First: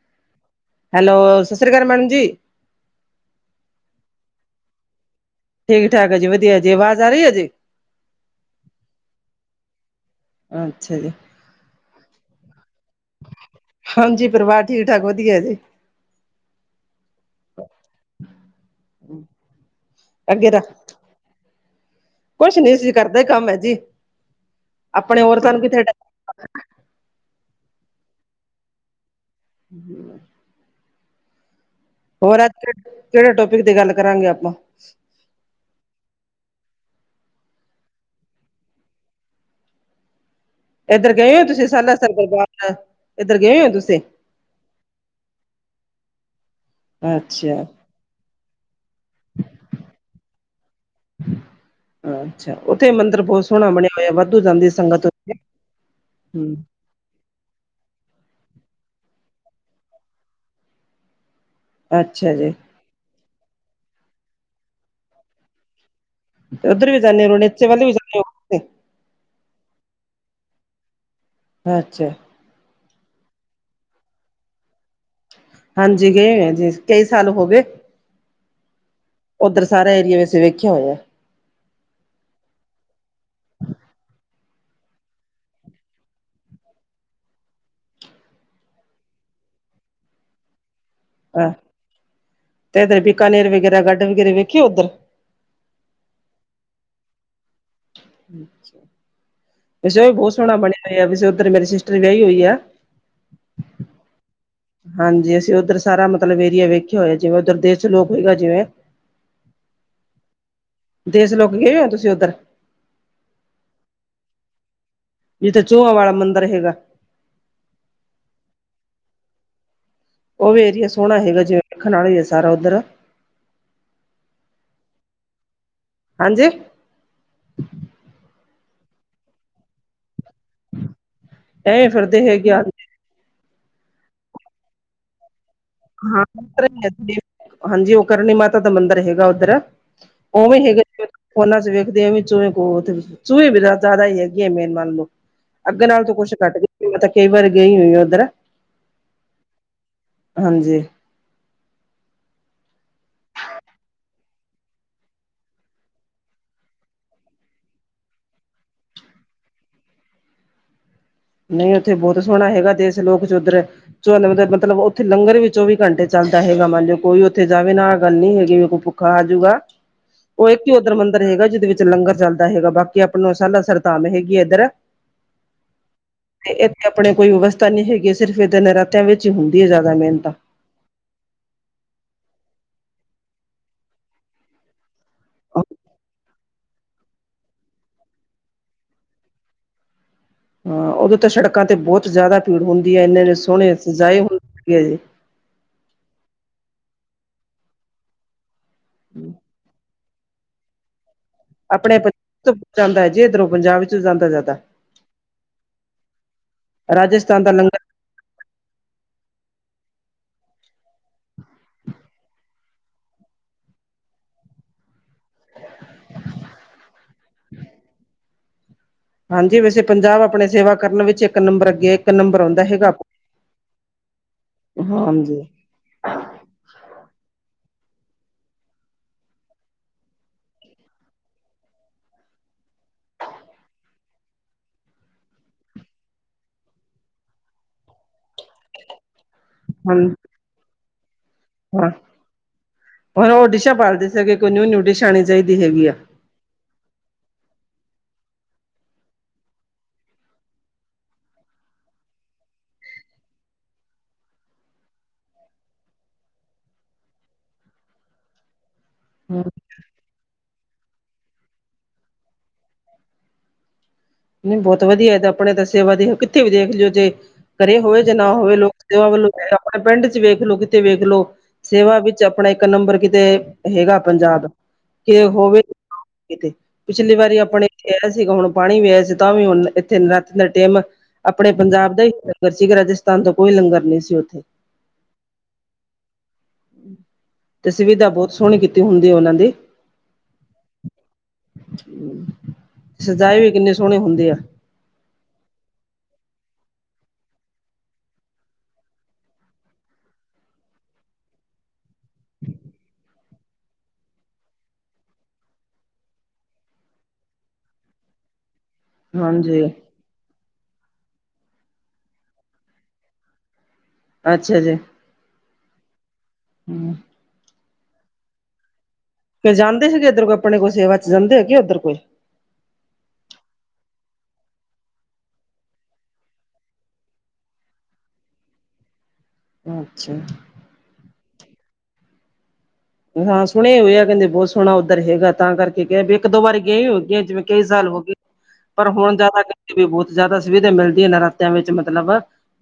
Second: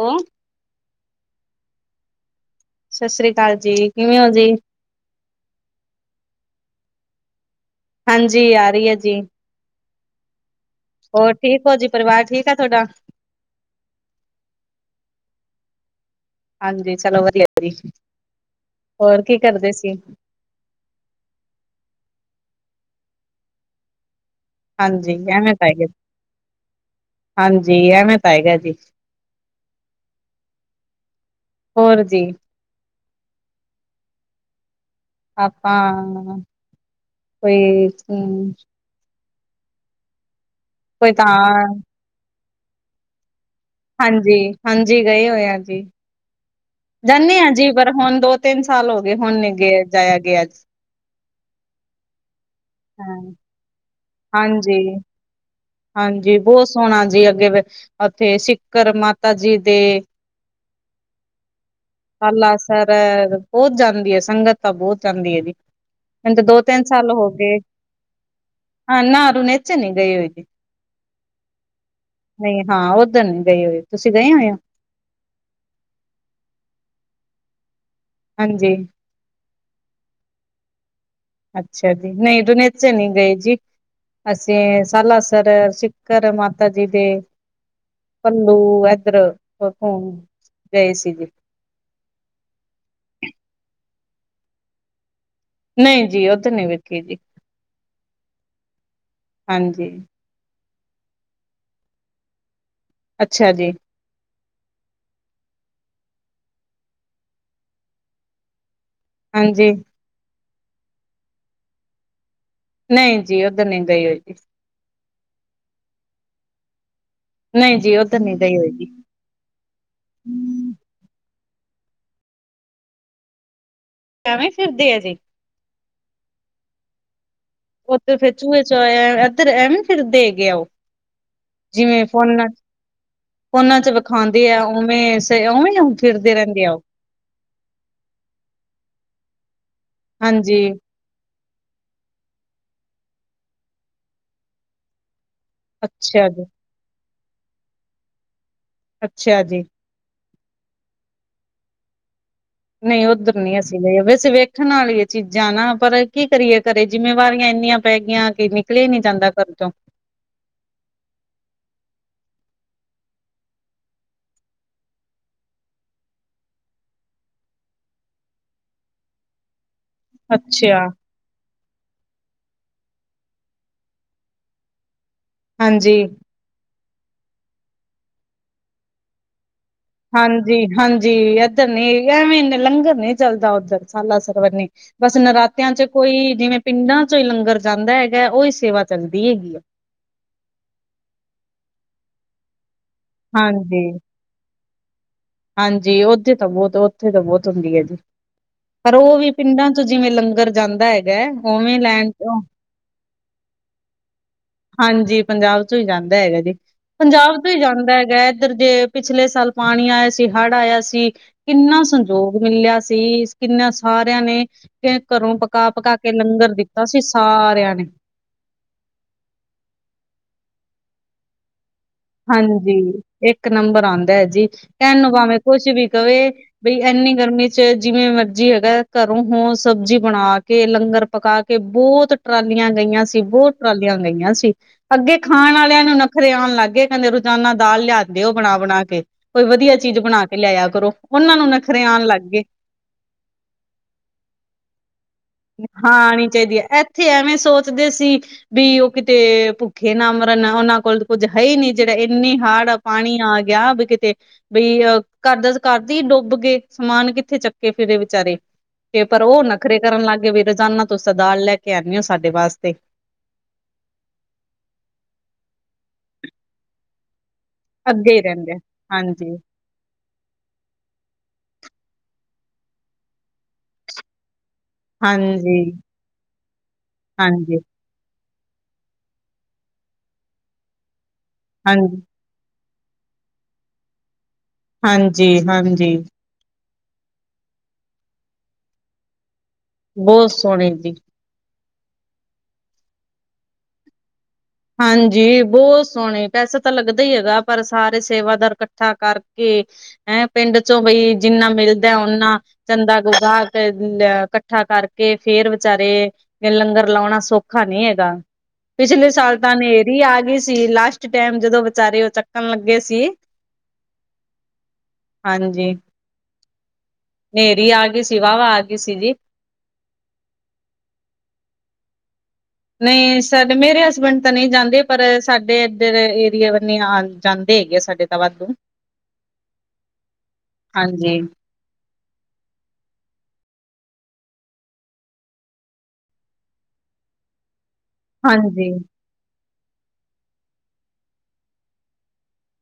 ਉਹ ਹੈਲੋ। ਸਤਿ ਸ਼੍ਰੀ ਅਕਾਲ ਮੈਡਮ ਜੀ। ਸਤਿ ਸ੍ਰੀ ਅਕਾਲ ਜੀ, ਕਿਵੇਂ ਹੋ ਜੀ। ਠੀਕ-ਠਾਕ ਹੈ ਜੀ, ਵਧੀਆ ਜੀ ਆਵਾਜ ਆਹ ਰਹੀ ਹੈ ਜੀ। ਹਾਂਜੀ ਆ ਰਹੀ ਹੈ ਜੀ। ਹਾਂ ਹੋਰ ਠੀਕ ਹੋ ਜੀ, ਪਰਿਵਾਰ ਠੀਕ ਆ ਤੁਹਾਡਾ? ਹਾਂਜੀ। ਪਰਿਵਾਰ ਠੀਕ-ਠਾਕ ਵਧੀਆ ਜੀ। ਹਾਂਜੀ। ਚਲੋ ਵਧੀਆ ਜੀ, ਹੋਰ ਕੀ ਕਰਦੇ ਸੀ। ਅੱਗੇ‌ ਤਾ ਕੁਛ ਨੀ ਸੀ ਘਰਦੇ ਕੰਮ ਹੈ ਜੀ। ਹਾਂਜੀ ਆਪਣੇ ਔਰਤਾ ਐਵੇਂ ਨੂੰ ਤਾਂ ਕਿੱਥੇ ਹੈਗਾ ਟਾਈਮ ਹਾਂਜੀ ਐਵੇਂ ਤਾਂ ਹੈਗਾ ਜੀ। ਹੂੰ ਹੋਰ ਜੀ। ਕਿਹੜੇ ਟੋਪਿਕ ਤੇ ਗੱਲ ਕਰਾਂਗੇ ਆਪਾਂ। ਆਪਾਂ! ਕੋਈ ਹੂੰ ਕੋਈ ਇੱਧਰ ਤਾਂ ਗਏ ਹੋ ਤੁਸੀਂ ਸਾਲਸਰ ਦਰਬਾਰ ਸਾਹਿਬ, ਇੱਧਰ ਗਏ ਹੋ ਤੁਸੀਂ? ਹਾਂਜੀ -ਹਾਂਜੀ ਗਏ ਹੋਏ ਆਾਂ ਜੀ। ਜਾਂਨੇ ਹਾਂ ਅੱਛਾ ਜੀ, ਪਰ ਹੁਣ ਦੋ-ਤਿੰਨ ਸਾਲ ਹੋ ਗਏ, ਹੁਣ ਨੀਗੇ ਜਾਇਆ ਗਿਆ। ਅੱਛਾ। ਉੱਥੇ ਹਾਂ ਮੰਦਿਰ ਬਹੁਤ ਸੋਹਣਾ ਬਣਿਆ ਹੋਇਆ। ਵਾਧੂ ਜਾਂਦੀ ਹਾਂਜੀ ਸੰਗਤ ਉ ਹਾਂਜੀ। ਬਹੁਤ ਸੋਹਣਾ ਜੀ ਅੱਗੇ ਉੱਥੇ ਸਿੱਕਰ ਮਾਤਾ ਜੀ ਦੇ ਆ ਅੱਛਾ ਜੀ ਲਾਸ ਸਰ ਬਹੁਤ ਜਾਂਦੀ ਹੈ। ਸੰਗਤ ਤਾਂ ਬਹੁਤ ਜਾਂਦੀ ਹੈ ਜੀ। ਉਝ ਤੇ ਦੋ-ਤਿੰਨ ਉੱਧਰ ਵੀ ਸਾਲ ਜਾਂਦੇ ਹੋ ਗਏ। ਰਣੇਚੇ ਵੱਲ ਵੀ ਜਾਂਦੇ ਹਾਂ ਨਾ ਹੂਨੇ ਚ ਨੀ ਗਈ ਹੋਏਗੀ। ਅੱਛਾ ਨਹੀਂ ਹਾਂ। ਉੱਧਰ ਨਹੀਂ ਗਏ ਹੋਏ, ਤੁਸੀਂ ਗਏ ਹੋਏ ਹੋ ਹਾਂਜੀ ਗਏ ਹੋਇਆ ਜੀ ਆਸੀ, ਕਈ ਸਾਲ ਹੋ ਗਏ। ਹਾਂਜੀ ਉੱਧਰ ਸਾਰ ਏਰਿਆ। ਵੈਸੇ ਵੇਖਿਆ ਹੋਇਆ। ਅੱਛਾ ਜੀ। ਨਹੀਂ ਜੂਨੀ ਚ ਨਹੀਂ ਗਏ ਜੀ। ਅਸੀਂ ਸਾਲਸਰ, ਸਿਖਰ, ਮਾਤਾ ਜੀ ਦੇ ਘਲੂ ਇਧਰ ਪਤਾ ਨੀ ਗਏ ਸੀਗੇ। ਆ, ਇੱਧਰ ਬੀਕਾਨੇਰ ਵਗੈਰਾ ਗਾਰਡਨ ਗੀਰੀ ਵੇਖੀਏ ਉੱਧਰ। ਨਹੀਂ ਜੀ ਉਹ ਤੇ ਨਹੀ ਵੇਖੀ ਜੀ। ਹਾਂਜੀ ਵੈਸੇ ਉਹ ਵੀ ਬਹੁਤ ਸੋਹਣਾ ਬਣਿਆ ਹੋਇਆ ਆ, ਵੈਸੇ ਉੱਧਰ ਮੇਰੀ ਸਿਸਟਰ ਵਿਆਹੀ ਹੋਈ ਆ। ਅੱਛਾ ਜੀ। ਹਾਂਜੀ ਅਸੀਂ ਉੱਧਰ ਸਾਰਾ ਮਤਲਬ ਏਰੀਆ ਵੇਖਿਆ ਹੋਇਆ, ਜਿਵੇਂ ਉੱਧਰ ਦੇਸ ਲੋਕ ਹੋਗਾ ਜਿਵੇਂ ਹਾਂਜੀ। ਦੇਸ ਲੋਕ ਗਏ ਹੋ, ਤੁਸੀਂ ਉੱਧਰ? ਨਹੀਂ ਜੀ ਉੱਧਰ ਨੀ ਗਈ ਹੋਈ ਜੀ। ਜਿੱਥੇ ਚੂਹਾ ਵਾਲਾ ਮੰਦਿਰ ਹੈਗਾ। ਨਹੀਂ ਜੀ ਉੱਧਰ ਨੀ ਗਈ ਹੋਏਗੀ। ਉਹ ਵੀ ਏਰੀਆ ਸੋਹਣਾ ਹੈਗਾ, ਜਿਵੇਂ ਵੇਖਣ ਵਾਲਾ ਹੀ ਆ, ਸਾਰਾ ਉੱਧਰ। ਇਵੇਂ ਫਿਰਦੀ ਹੈ ਜੀ। ਹਾਂਜੀ। ਉੱਥੇ ਫਿਰ ਚੂਹੇ ਚਾਹੇ, ਇੱਧਰ ਐਵੇ ਫਿੱਰ, ਦੇ ਗਯਾ ਹੈ ਉਹ, ਐਵੇਂ ਜਿਵੇਂ ਫਿਰਦੇ ਫੋਨ ਹੈਗੇ ਆ ਫੋਨਾਂ ਚ ਵਿਖਾਉਂਦੇ ਆ, ਉਵੇਂ ਸੇ ਉਵੇਂ ਹਾਂ ਫਿਰਦੇ ਰਹਿੰਦੇ ਆ ਉਹ ਹਾਂਜੀ, ਉਹ ਕਰਨੀ ਮਾਤਾ ਦਾ ਮੰਦਿਰ ਹੈਗਾ ਉੱਧਰ ਹਾਂਜੀ ਉਵੇਂ ਹੈਗਾ। ਉਹਨਾਂ ਚ ਵੇਖਦੇ ਆ ਵੀ ਚੂੰਹੇ ਗੋਦ ਵਿਚ, ਚੂੰਹੇ ਵੀ ਜ਼ਿਆਦਾ ਹੀ ਹੈਗੀ ਹੈ, ਮੇਨ ਮੰਨ ਲਓ। ਅੱਗੇ ਨਾਲੋਂ ਤੇ ਅੱਛਾ ਕੁੱਛ ਜੀ ਬੈੱਟਰ, ਮੈਂ ਕਈ ਵਾਰੀ ਗਈ ਹੋਈ ਉੱਧਰ। ਅੱਛਾ ਜੀ। ਹਾਂਜੀ। ਨਹੀਂ ਉੱਧਰ ਨੀ ਅਸੀਂ ਗਏ, ਵੈਸੇ ਵੇਖਣ ਵਾਲਿਆਂ ਚੀਜ਼ਾਂ ਨਾ, ਪਰ ਕੀ ਕਰੀਏ ਘਰੇ ਜਿੰਮੇਵਾਰੀਆਂ ਇੰਨੀਆਂ ਪੈ ਗਈਆਂ, ਕਿ ਨਿਕਲੇਯਾ ਨੀ ਜਾਂਦਾ ਘਰ ਚੋਂ। ਨਹੀਂ ਉੱਥੇ ਬਹੁਤ ਸੋਹਣਾ ਹੈਗਾ, ਦੇਸ਼ ਲੋਕ ਚ ਉੱਧਰ ਜੋ ਲੱਗਦਾ, ਮਤਲਬ ਉੱਥੇ ਲੰਗਰ ਵੀ ਚੌਵੀ ਘੰਟੇ ਚੱਲਦਾ ਹੈਗਾ, ਮੰਨ ਲਿਓ ਕੋਈ ਉੱਥੇ ਜਾਵੇ ਨਾਹ ਗੱਲ ਨੀ ਹੈਗੀ ਵੀ ਖਾ ਜੂਗਾ। ਉਹ ਇੱਕ ਹੀ ਅੱਛਾ ਉੱਧਰ ਮੰਦਿਰ ਹੈਗਾ, ਜਿਹਦੇ ਵਿੱਚ ਲੰਗਰ ਚੱਲਦਾ ਹੈਗਾ, ਬਾਕੀ ਆਪ ਨੂੰ ਸਾਲ ਸਰਤਾਮ ਹੈਗੀ ਹੈ ਇੱਧਰ। ਹਾਂਜੀ। ਤੇ ਇੱਥੇ ਆਪਣੇ ਕੋਈ ਵਿਵਸਥਾ ਨੀ ਹੈਗੀ, ਸਿਰਫ਼ ਇਦਾਂ ਨਰਾਤਿਆਂ ਵਿੱਚ ਹੀ ਹੁੰਦੀ ਹੈ ਜ਼ਿਆਦਾ। ਮਿਹਨਤ ਹਾਂ ਹਾਂਜੀ ਹਾਂਜੀ ਇੱਧਰ ਨੀ ਐਵੇਂ ਇੰਨੇ ਲੰਗਰ ਨੀ ਚੱਲਦਾ ਉੱਧਰ, ਸਾਲਾ ਸਰਵੰਨੀ। ਬਸ ਨਰਾਤਿਆਂ ਚ ਕੋਈ ਜਿਵੇਂ ਪਿੰਡਾਂ ਚੋਂ ਹੀ ਲੰਗਰ ਜਾਂਦਾ ਹੈਗਾ, ਉਹੀ ਸੇਵਾ ਚੱਲਦੀ ਹੈਗੀ ਆ। ਹਾਂ ਉਦੋਂ ਤਾਂ ਸੜਕਾਂ ਤੇ ਬਹੁਤ ਜ਼ਿਆਦਾ ਭੀੜ ਹੁੰਦੀ ਹੈ, ਇੰਨੇ ਇੰਨੇ ਸੋਹਣੇ ਹਾਂਜੀ ਸਜਾਏ ਹੁੰਦੇ ਹੈ ਜੀ। ਹਾਂਜੀ ਉੱਥੇ ਤਾਂ ਬਹੁਤ ਉੱਥੇ ਤਾਂ ਬਹੁਤ ਹੁੰਦੀ ਹੈ ਜੀ, ਪਰ ਉਹ ਵੀ ਪਿੰਡਾਂ ਤੇ ਜਿਵੇਂ ਲੰਗਰ ਜਾਂਦਾ ਹੈਗਾ। ਉਵੇਂ ਆਪਣੇ ਲੈਣ ਪੰਜਾਬ ਤੋਂ ਜਾਂਦਾ ਜੇ, ਇੱਧਰੋਂ ਪੰਜਾਬ ਵਿੱਚ ਜਾਂਦਾ ਜ਼ਿਆਦਾ। ਹਾਂਜੀ ਪੰਜਾਬ ਤੋਂ ਹੀ ਜਾਂਦਾ ਹੈਗਾ ਜੀ, ਪੰਜਾਬ ਰਾਜਸਥਾਨ ਤੋਂ ਦਾ ਹੀ ਲੰਗਰ ਜਾਂਦਾ ਹੈਗਾ। ਇੱਧਰ ਦੇ ਪਿਛਲੇ ਸਾਲ ਪਾਣੀ ਆਇਆ ਸੀ, ਹੜ੍ਹ ਆਇਆ ਸੀ। ਕਿੰਨਾ ਸੰਜੋਗ ਮਿਲਿਆ ਸੀ, ਕਿੰਨਾ ਸਾਰਿਆਂ ਨੇ ਤੇ ਘਰੋਂ ਪਕਾ ਪਕਾ ਕੇ ਲੰਗਰ ਦਿੱਤਾ ਸੀ, ਸਾਰਿਆਂ ਨੇ। ਹਾਂਜੀ ਵੈਸੇ ਪੰਜਾਬ ਆਪਣੇ ਸੇਵਾ ਕਰਨ ਵਿੱਚ, ਇੱਕ ਨੰਬਰ ਅੱਗੇ ਐ। ਹਾਂਜੀ ਇੱਕ ਨੰਬਰ ਆਉਂਦਾ ਹੈ ਜੀ, ਕਹਿ ਨੂੰ ਭਾਵੇਂ ਹਾਂਜੀ ਕੁਛ ਵੀ ਕਵੇ ਬਈ ਇੰਨੀ ਗਰਮੀ ਚ ਜਿਵੇਂ ਮਰਜੀ ਹੈਗਾ, ਘਰੋਂ ਹੋ ਸਬਜ਼ੀ ਬਣਾ ਕੇ, ਲੰਗਰ ਪਕਾ ਕੇ ਬਹੁਤ ਟਰਾਲੀਆਂ ਗਈਆਂ ਸੀ, ਬਹੁਤ ਟਰਾਲੀਆਂ ਗਈਆਂ ਸੀ। ਅੱਗੇ ਖਾਣ ਵਾਲਿਆਂ ਨੂੰ ਨੱਖਰੇ ਆਉਣ ਲੱਗ ਗਏ। ਦੇ ਰੋਜ਼ਾਨਾ ਦਾਲ ਲਿਆਂਓਦੇ ਬਣਾ ਬਣਾ ਕੇ, ਕੋਈ ਵਧੀਆ ਹਾਂ ਚੀਜ਼ ਬਣਾ ਕੇ ਲਿਆਆ ਕਰੋ, ਉਹਨਾਂ ਨੂੰ ਨਾ ਨੱਖਰੇ ਹਾਂ ਆਉਣ ਲੱਗ ਗਏ। ਹੁਣ ਉਹ ਡਿਸ਼ਾਂ ਪਾਲਦੇ ਸੀਗੇ, ਕੋਈ ਨਿਊ ਨਿਊ ਡਿਸ਼ ਆਣੀ ਚਾਹੀਦੀ ਹੈਗੀ। ਹਾਂ ਆ। ਆਉਣੀ ਚਾਹੀਦੀ ਹੈ, ਇਹ ਇੱਥੇ ਐਵੇਂ ਸੋਚਦੇ ਸੀ, ਬੀ ਉਹ ਕਿਤੇ ਭੁੱਖੇ ਨਾ ਮਰਨ, ਉਹਨਾਂ ਕੋਲ ਕੁੱਝ ਹੈ ਹੀ ਨਹੀ ਜਿਹੜਾ ਇੰਨੀ ਹਾੜ ਆ ਪਾਣੀ ਆ ਗਿਆ ਵੀ ਕਿਤੇ ਬਈ ਅਹ ਘਰ ਕਰਦੀ ਡੁੱਬ ਗਏ ਸਮਾਨ ਕਿੱਥੇ ਚੱਕੇ ਫਿਰ ਵਿਚਾਰੇ ਤੇ ਪਰ ਹੂੰ, ਉਹ ਨਖਰੇ ਕਰਨ ਲੱਗ ਗਏ ਵੀ ਰੋਜ਼ਾਨਾ ਤੁਸੀਂ ਦਾਲ ਲੈ ਕੇ ਆਣੀ ਹੈ ਸਾਡੇ ਵਾਸਤੇ ਨਹੀਂ ਬਹੁਤ ਵਧੀਆ ਇਹ ਤਾਂ ਆਪਣੇ ਸੇਵਾ ਕਿੱਥੇ ਵੀ ਦੇਖ ਲਓ ਜੇ ਕਰੇ ਹੋਵੇ ਜਾਂ ਅੱਗੇ ਹੀ ਨਾ ਰਹਿੰਦੇ ਹੋਵੇ ਆ। ਲੋਕ ਸੇਵਾ ਵੱਲੋਂ ਹਾਂਜੀ ਆਪਣੇ ਪਿੰਡ ਚ ਵੇਖ ਲੋ, ਕਿਤੇ ਵੇਖ ਲੋ, ਸੇਵਾ ਵਿੱਚ ਆਪਣਾ ਇੱਕ ਨੰਬਰ ਕਿਤੇ ਹੈਗਾ ਪੰਜਾਬ। ਕਿ ਹਾਂਜੀ ਹੋਵੇ ਇਥੇ, ਪਿਛਲੀ ਵਾਰੀ ਹਾਂਜੀ ਆਪਣੇ ਕਿਹੜਾ ਸੀਗਾ ਹੁਣ ਪਾਣੀ ਵੀ ਆਇਆ ਸੀ ਤਾਂ ਵੀ ਹੁਣ ਇੱਥੇ ਦਿਨ ਰਾਤ ਡੇਮਾ ਆਪਣੇ ਪੰਜਾਬ ਹਾਂਜੀ ਦਾ ਹੀ ਫਰਸੀ ਰਾਜਸਥਾਨ ਤੇ ਕੋਈ ਲੰਗਰ ਨਹੀਂ ਸੀ ਉੱਥੇ ਹਾਂਜੀ ਹਾਂਜੀ ਤੁਸੀਂ ਵੀ ਤਾ ਬਹੁਤ ਸੋਹਣੀ ਕੀਤੀ ਹੁੰਦੀ ਉਹਨਾਂ ਦੀ ਬਹੁਤ ਸੋਹਣੇ ਜੀ ਸਜਾਏ ਵੀ ਕਿੰਨੇ ਸੋਹਣੇ ਹੁੰਦੇ ਆ ਹਾਂਜੀ ਬਹੁਤ ਸੋਹਣੇ ਪੈਸੇ ਤਾਂ ਲੱਗਦਾ ਹੀ ਹੈਗਾ ਪਰ ਸਾਰੇ ਸੇਵਾਦਾਰ ਇਕੱਠਾ ਕਰਕੇ ਐ ਪਿੰਡ ਚੋਂ ਗਈ ਜਿੰਨਾ ਮਿਲਦਾ ਉਨਾ ਚੰਦਾ ਨੂੰ ਗਾ ਇਕੱਠਾ ਕਰਕੇ ਫਿਰ ਵਿਚਾਰੇ ਤੇ ਲੰਗਰ ਲਾਉਣਾ ਸੌਖਾ ਨਹੀਂ ਹੈਗਾ ਪਿਛਲੇ ਸਾਲ ਹਾਂਜੀ ਕੀ ਆ ਗਏ ਸੀ ਲਾਸਟ ਟਾਈਮ ਜਦੋਂ ਵਿਚਾਰੇ ਉਹ ਚੱਕਣ ਲੱਗੇ ਸੀ। ਅੱਛਾ ਜੀ ਹਾਂਜੀ ਹੂ,,, ਹਨੇਰੀ ਆ ਗਈ ਸੀ ਵਾ ਆ ਗਈ ਸੀ ਜੀ ਕੋਈ ਜਾਂਦੇ ਸੀਗੇ ਇੱਧਰ ਕੋਈ ਆਪਣੇ ਕੋਈ ਸੇਵਾ ਚ ਜਾਂਦੇ ਹੈਗੇ ਉੱਧਰ ਕੋਈ ਨਹੀਂ ਸਾਡੇ ਮੇਰੇ ਹਸਬੈਂਡ ਤਾਂ ਨਹੀਂ ਜਾਂਦੇ ਪਰ ਸਾਡੇ ਇੱਧਰ ਏਰੀਏ ਵਰ ਨ ਆ ਜਾਂਦੇ ਹੈਗੇ ਆ ਸਾਡੇ [unintelligible] ਅੱਛਾ। ਹਾਂਜੀ ਹਾਂ ਸੁਣੇ ਹੋਏ ਆ ਕਹਿੰਦੇ ਬਹੁਤ ਸੋਹਣਾ ਉੱਧਰ ਹੈਗਾ ਤਾਂ ਕਰਕੇ ਕਿਹਾ ਵੀ ਇੱਕ ਦੋ ਵਾਰੀ ਗਏ ਹੋ ਗਏ ਜਿਵੇਂ ਕਈ ਸਾਲ ਹੋ ਗਏ ਹਾਂਜੀ ਪਰ ਹੁਣ ਜ਼ਿਆਦਾ ਕਰਕੇ ਵੀ ਬਹੁਤ ਜ਼ਿਆਦਾ ਸੁਵਿਧਾ ਮਿਲਦੀਆਂ ਨਰਾਤਿਆਂ ਵਿੱਚ ਮਤਲਬ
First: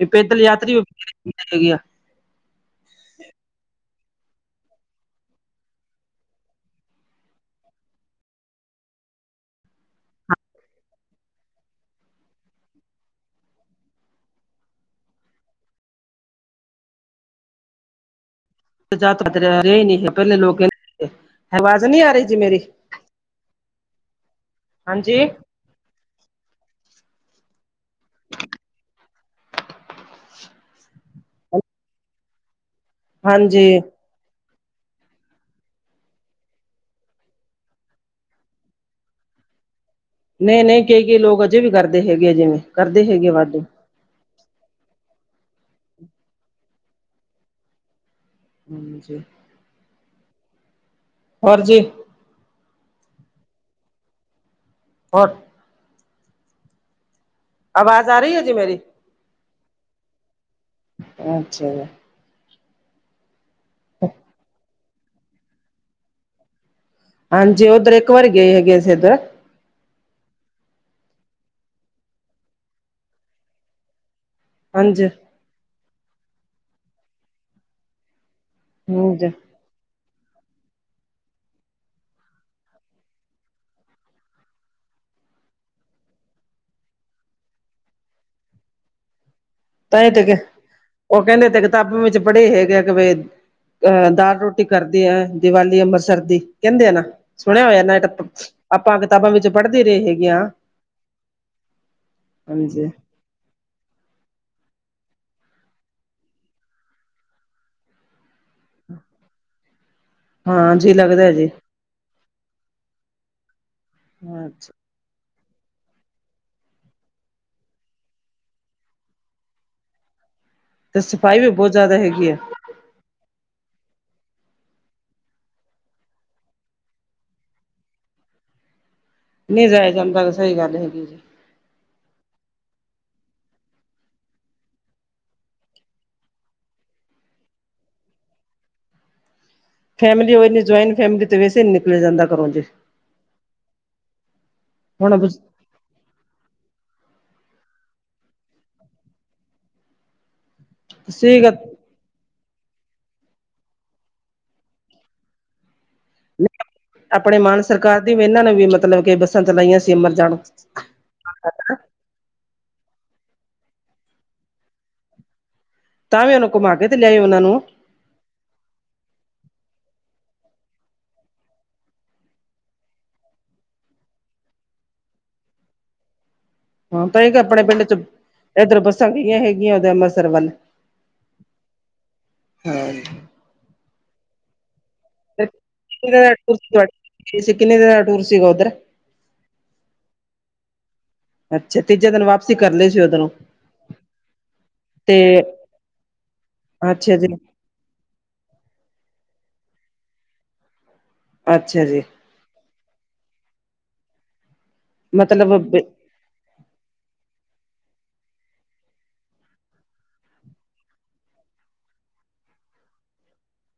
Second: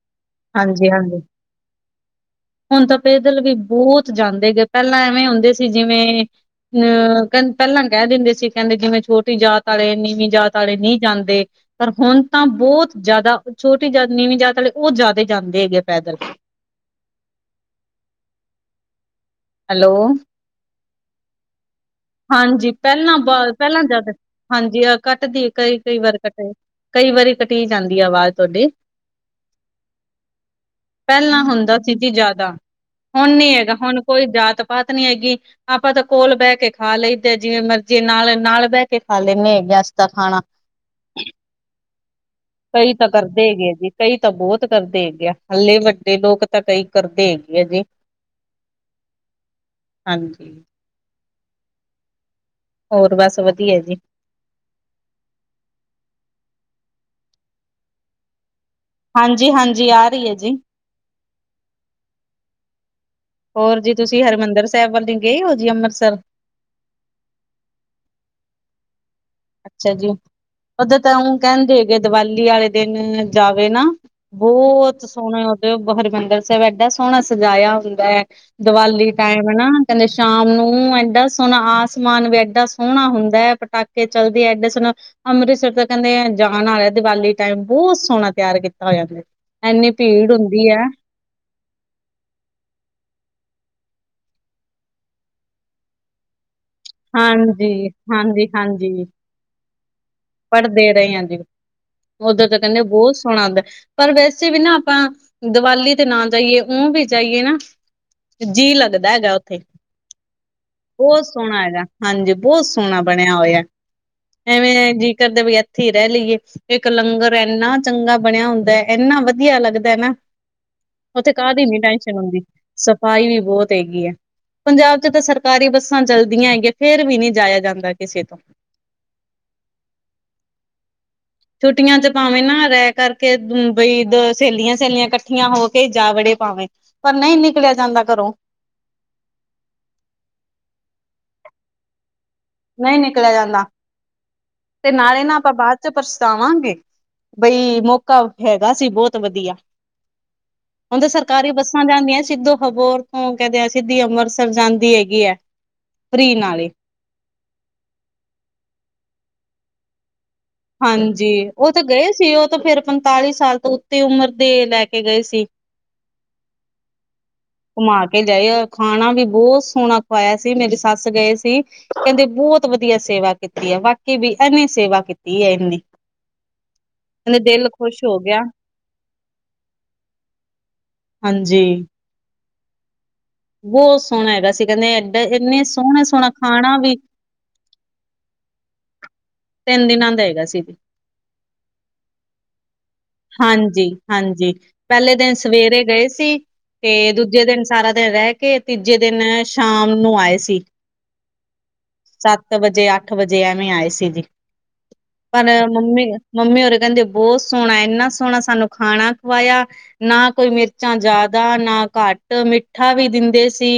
ਇਹ ਪੈਦਲ ਯਾਤਰੀ ਹਾਂਜੀ ਹਾਂਜੀ ਕਿੱਥੇ ਗਿਆ ਹੁਣ ਤਾਂ ਪੈਦਲ ਵੀ ਬਹੁਤ ਜਾਂਦੇ ਗਏ ਪਹਿਲਾਂ ਐਵੇਂ ਹੁੰਦੇ ਸੀ ਜਿਵੇਂ ਅ ਕਹ ਪਹਿਲਾਂ ਕਹਿ ਦਿੰਦੇ ਸੀ ਕਹਿੰਦੇ ਜਿਵੇਂ ਛੋਟੀ ਜਾਤ ਵਾਲੇ ਨੀਵੀਂ ਜਾਤ ਵਾਲੇ ਨਹੀਂ ਜਾਂਦੇ ਪਰ ਹੁਣ ਤਾਂ ਬਹੁਤ ਜ਼ਿਆਦਾ ਛੋਟੀ ਜਾਤ ਨੀਵੀਂ ਜਾਤ ਵਾਲੇ ਉਹ ਜ਼ਿਆਦਾ ਜਾਂਦੇ ਹੈਗੇ ਆ ਪੈਦਲ ਜਿਆਦਾਤਰ ਰਹੇ ਹੈਲੋ ਨਹੀਂ ਪਹਿਲੇ ਲੋਕ ਆਵਾਜ਼ ਨਹੀਂ ਆ ਰਹੀ ਜੀ ਮੇਰੀ ਹਾਂਜੀ ਪਹਿਲਾਂ ਬਾਅਦ ਪਹਿਲਾਂ ਜਿਆਦਾ ਹਾਂਜੀ ਕੱਟਦੀ ਕਈ ਕਈ ਵਾਰ ਕੱਟਦੀ ਕਈ ਵਾਰੀ ਘਟੀ ਜਾਂਦੀ ਆਵਾਜ਼ ਤੁਹਾਡੇ ਪਹਿਲਾਂ ਹੁੰਦਾ ਸੀ ਜੀ ਜ਼ਿਆਦਾ ਹੁਣ ਨੀ ਹਾਂਜੀ ਹੈਗਾ ਹੁਣ ਕੋਈ ਜਾਤ ਪਾਤ ਨੀ ਹੈਗੀ ਆਪਾਂ ਤਾਂ ਕੋਲ ਬਹਿ ਕੇ ਖਾ ਲਈਦਾ ਜਿਵੇਂ ਮਰਜ਼ੀ ਨਾਲ ਨਾਲ ਬਹਿ ਕੇ ਖਾ ਲੈਂਨੇ ਹੈਗੇ ਤਾਂ ਖਾਣਾ। ਨਹੀਂ ਨਹੀਂ ਕਈ ਕਈ ਲੋਕ ਅਜੇ ਵੀ ਕਰਦੇ ਹੈਗੇ ਆ ਜਿਵੇਂ ਕਈ ਕਰਦੇ ਤਾਂ ਹੈਗੇ ਵਾਧੂ ਆ ਜੀ ਕਈ ਤਾਂ ਬਹੁਤ ਕਰਦੇ ਹੈਗੇ ਆ ਹੱਲੇ ਵੱਡੇ ਲੋਕ ਤਾਂ ਕਈ ਕਰਦੇ ਹੈਗੇ ਆ ਜੀ ਹਾਂਜੀ ਹਾਂਜੀ ਹੋਰ ਜੀ ਹੋਰ ਬਸ ਵਧੀਆ ਜੀ ਹੋਰ ਆਵਾਜ਼ ਆ ਰਹੀ ਹੈ ਜੀ ਮੇਰੀ ਹਾਂਜੀ ਹਾਂਜੀ ਆ ਰਹੀ ਹੈ ਜੀ ਅੱਛਾ। ਹੋਰ ਜੀ ਤੁਸੀਂ ਹਰਿਮੰਦਰ ਸਾਹਿਬ ਵਾਲੇ ਗਏ ਹੋ ਜੀ ਅੰਮ੍ਰਿਤਸਰ ਹਾਂਜੀ ਉੱਧਰ ਇੱਕ ਵਾਰੀ ਗਏ ਹੈਗੇ ਅਸੀਂ ਇੱਧਰ ਅੱਛਾ ਜੀ ਉੱਧਰ ਤਾਂ ਉਹ ਕਹਿੰਦੇ ਹੈਗੇ ਦੀਵਾਲੀ ਵਾਲੇ ਦਿਨ ਜਾਵੇ ਨਾ। ਬਹੁਤ ਹਾਂਜੀ ਸੋਹਣਾ ਉਧੋਰੋ ਹਰਿਮੰਦਰ ਸਾਹਿਬ ਏਡਾ ਸੋਹਣਾ ਸਜਾਇਆ ਹੁੰਦਾ ਹੈ। ਦੀਵਾਲੀ ਹਾਂਜੀ ਟਾਈਮ ਨਾ। ਕਹਿੰਦੇ ਸ਼ਾਮ ਨੂੰ ਏਡਾ ਸੋਹਣਾ ਆਸਮਾਨ ਵੀ ਏਡਾ ਸੋਹਣਾ ਹੁੰਦਾ ਹੈ ਪਟਾਕੇ ਕੇ ਚਲਦੀ ਏਡਾ ਸੋਹਨਾ ਅੰਮ੍ਰਿਤਸਰ ਤਾਂ ਕਹਿੰਦੇ, ਜਾਣ ਵਾਲਾ ਦੀਵਾਲੀ ਟਾਈਮ ਬਹੁਤ ਸੋਹਣਾ ਤਿਆਰ ਕੀਤਾ ਹੋਇਆ। ਇੰਨੀ ਤਾਂਹੀ ਤੇ ਭੀੜ ਕੇ ਹੁੰਦੀ ਆ। ਉਹ ਕਹਿੰਦੇ ਤੇ ਕਿਤਾਬਾਂ ਵਿੱਚ ਪੜ੍ਹੇ ਹੈਗੇ ਕਿ ਬ ਅਹ ਦਾਲ ਰੋਟੀ ਕਰਦੀ ਹੈ, ਦੀਵਾਲੀ ਅੰਬਰਸਰ ਦੀ ਕਹਿੰਦੇ ਆ ਨਾ ਸੁਣਿਆ ਹੋਇਆ, ਹਾਂਜੀ, ਨਾ ਤਾਂ ਹਾਂਜੀ, ਆਪਾਂ ਹਾਂਜੀ ਕਿਤਾਬਾਂ ਵਿੱਚ ਪੜ੍ਹਦੇ ਰਹੇ ਹੈਗੇ ਹਾਂ। ਪੜ੍ਹਦੇ ਰਹੇ ਆ ਜੀ ਓਧਰ ਤਾਂ ਕਹਿੰਦੇ ਹਾਂਜੀ ਬਹੁਤ ਸੋਹਣਾ ਹੁੰਦਾ। ਪਰ ਵੈਸੇ ਵੀ ਨਾ ਆਪਾਂ ਦੀਵਾਲੀ ਤੇ ਨਾ ਜਾਈਏ ਊ ਵੀ ਜਾਈਏ ਨਾ। ਜੀਅ ਲੱਗਦਾ ਹੈਗਾ, ਉੱਥੇ ਹਾਂ ਜੀ ਲੱਗਦਾ ਬਹੁਤ ਹੈ ਜੀ ਸੋਹਣਾ ਹੈਗਾ। ਹਾਂਜੀ, ਬਹੁਤ ਸੋਹਣਾ ਬਣਿਆ ਹੋਇਆ, ਅੱਛਾ ਐਵੇਂ ਜੀ ਕਰਦੇ ਵੀ ਇੱਥੇ ਹੀ ਰਹਿ ਲਈਏ। ਇੱਕ ਲੰਗਰ ਇੰਨਾ ਚੰਗਾ ਬਣਿਆ ਹੁੰਦਾ, ਇੰਨਾ ਵਧੀਆ ਲੱਗਦਾ ਨਾ। ਤੇ ਉੱਥੇ ਸਫ਼ਾਈ ਵੀ ਕਾਹ ਦੀ ਬਹੁਤ ਨੀ ਜ਼ਿਆਦਾ ਟੈਸ਼ਨ ਹੈਗੀ ਆ ਹੁੰਦੀ ਸਫ਼ਾਈ ਵੀ ਬਹੁਤ ਹੈਗੀ ਹੈ। ਪੰਜਾਬ 'ਚ ਤਾਂ ਸਰਕਾਰੀ ਬੱਸਾਂ ਚੱਲਦੀਆਂ ਹੈਗੀਆਂ, ਫੇਰ ਵੀ ਨਹੀਂ ਜਾਇਆ ਜਾਂਦਾ ਕਿਸੇ ਤੋਂ ਨਹੀਂ ਜਾਇਆ ਜਾਂਦਾ ਤਾਂ ਸਹੀ ਗੱਲ ਹੈਗੀ ਜੀ। ਛੁੱਟੀਆਂ 'ਚ ਪਾਵੇਂ ਨਾ ਰਹਿ ਕਰਕੇ ਬਈ ਦ ਸਹੇਲੀਆਂ- ਸਹੇਲੀਆਂ ਇਕੱਠੀਆਂ ਹੋ ਕੇ ਜਾ ਵੜੇ ਪਾਵੇਂ। ਪਰ ਨਹੀਂ ਨਿਕਲਿਆ ਜਾਂਦਾ ਘਰੋਂ ਫੈਮਲੀ ਜੁਆਇੰਟ ਫੈਮਿਲੀ ਤੇ ਵੈਸੇ ਨੀ ਨਿਕਲਿਆ ਜਾਂਦਾ ਘਰੋਂ ਤੇ ਨਹੀਂ ਨਿਕਲਿਆ ਜਾਂਦਾ ਤੇ ਨਾਲੇ ਹੁਣ ਨਾ ਆਪਾਂ ਬਾਦ ਤੇ ਪਛਤਾਵਾਂਗੇ ਬਈ ਮੌਕਾ ਹੈਗਾ ਸੀ ਬਹੁਤ ਵਧੀਆ ਉਹਦੇ ਸਰਕਾਰੀ ਸੀਗਾ ਬੱਸਾਂ ਜਾਂਦੀਆਂ, ਸਿੱਧੋ ਹਬੋਰ ਤੋਂ ਕਹਿੰਦੇ ਆ ਸਿੱਧੀ ਅੰਮ੍ਰਿਤਸਰ ਜਾਂਦੀ ਹੈਗੀ ਹੈ। ਫਰੀ ਨਾਲੇ ਆਪਣੇ ਮਾਣ ਸਰਕਾਰ ਦੀ ਵੀ ਇਹਨਾਂ ਨੂੰ ਵੀ ਮਤਲਬ ਕੇ ਬੱਸਾਂ ਚਲਾਈਆਂ ਸੀ ਅਮਰ ਜਾਨ ਹਾਂਜੀ ਉਹ ਤਾਂ ਗਏ ਸੀ, ਉਹ ਤਾਂ ਫੇਰ ਪੰਤਾਲੀ ਸਾਲ ਤੋਂ ਉੱਤੇ ਉਮਰ ਦੇ ਲੈ ਕੇ ਗਏ ਸੀ। ਤਾਂ ਵੀ ਉਹਨੂੰ ਘੁੰਮਾ ਕੇ ਤੇ ਲਿਆ ਉਹਨਾਂ ਨੂੰ ਘੁਮਾ ਕੇ ਜਾਏ ਖਾਣਾ ਵੀ ਬਹੁਤ ਸੋਹਣਾ ਖਵਾਇਆ ਸੀ, ਮੇਰੀ ਸੱਸ ਗਏ ਸੀ। ਕਹਿੰਦੇ ਬਹੁਤ ਵਧੀਆ ਸੇਵਾ ਕੀਤੀ ਹੈ, ਵਾਕੀ ਵੀ ਇਹਨੇ ਸੇਵਾ ਕੀਤੀ ਹੈ ਇਹਨੀ [unintelligible] ਹਾਂ ਤਾਂ ਇਹ ਆਪਣੇ ਪਿੰਡ 'ਚ ਹੋ ਗਿਆ ਏਧਰ ਬੱਸਾਂ ਗਈਆਂ ਹੈਗੀਆਂ, ਉਧਰ ਅੰਮ੍ਰਿਤਸਰ ਵੱਲ ਹਾਂਜੀ, [unintelligible] ਬਹੁਤ ਸੋਹਣਾ ਹੈਗਾ, ਅਸੀਂ ਕਹਿੰਦੇ ਐਡ ਇੰਨੇ ਸੋਹਣਾ ਸੋਹਣਾ ਖਾਣਾ ਵੀ ਸਿ ਕਿੰਨੇ ਦਿਨ ਦਾ ਟੂਰ ਸੀਗਾ ਉਧਰ? ਤਿੰਨ ਦਿਨਾਂ ਦਾ ਹੈਗਾ ਸੀ। ਅੱਛਾ ਤੀਜੇ ਦਿਨ ਵਾ ਸੀ ਕਰਲੇ ਸੀ ਉਧਰੋਂ ਹਾਂਜੀ-ਹਾਂਜੀ ਪਹਿਲੇ ਦਿਨ ਸਵੇਰੇ ਗਏ ਸੀ। ਤੇ ਅੱਛਾ ਜੀ ਦੂਜੇ ਦਿਨ ਸਾਰਾ ਦਿਨ ਰਹਿ ਕੇ ਤੀਜੇ ਦਿਨ ਸ਼ਾਮ ਨੂੰ ਆਏ ਸੀ। ਅੱਛਾ ਜੀ। ਸੱਤ ਵਜੇ ਅੱਠ ਵਜੇ ਐਵੇਂ ਆਏ ਸੀ, ਜੀ ਪਰ ਮਤਲਬ ਮੰਮੀ ਮੰਮੀ ਹੋਰੇ ਕਹਿੰਦੇ ਬਹੁਤ ਸੋਹਣਾ ਇੰਨਾ ਸੋਹਣਾ ਸਾਨੂੰ ਖਾਣਾ ਖਵਾਇਆ। ਨਾ ਕੋਈ ਮਿਰਚਾਂ ਜ਼ਿਆਦਾ ਨਾ ਘੱਟ ਮਿੱਠਾ ਵੀ ਦਿੰਦੇ ਸੀ।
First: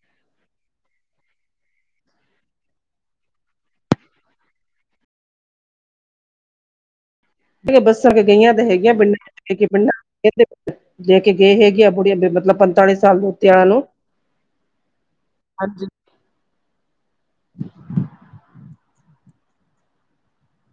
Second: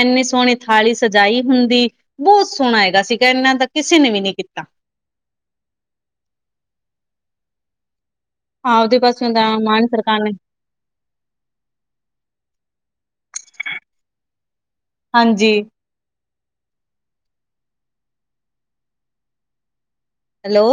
ਇੰਨੀ ਸੋਹਣੀ ਥਾਲੀ ਸਜਾਈ ਹੁੰਦੀ। ਬਹੁਤ ਸੋਹਣਾ ਹੈਗਾ ਸੀਗਾ, ਇਹਨਾਂ ਦਾ ਕਿਸੇ ਨੇ ਵੀ ਨਹੀਂ ਕੀਤਾ। ਜਿਹ ਬੱਸਾਂ ਕੇ ਗਈਆਂ ਤੇ ਹੈਗੀਆਂ, ਆਪਦੇ [unintelligible] ਪਾਸਿਓਂ ਤਾਂ ਮਾਨ ਸਰਕਾਰ ਨੇ ਲੈ ਕੇ ਗਏ ਹੈਗੇ ਆ, ਬੁੜੀਆਂ ਮਤਲਬ ਪੰਤਾਲੀ ਸਾਲ ਦੇ ਉੱਤੇ ਆਨਾਂ ਨੂੰ ਹਾਂਜੀ, ਹੈਲੋ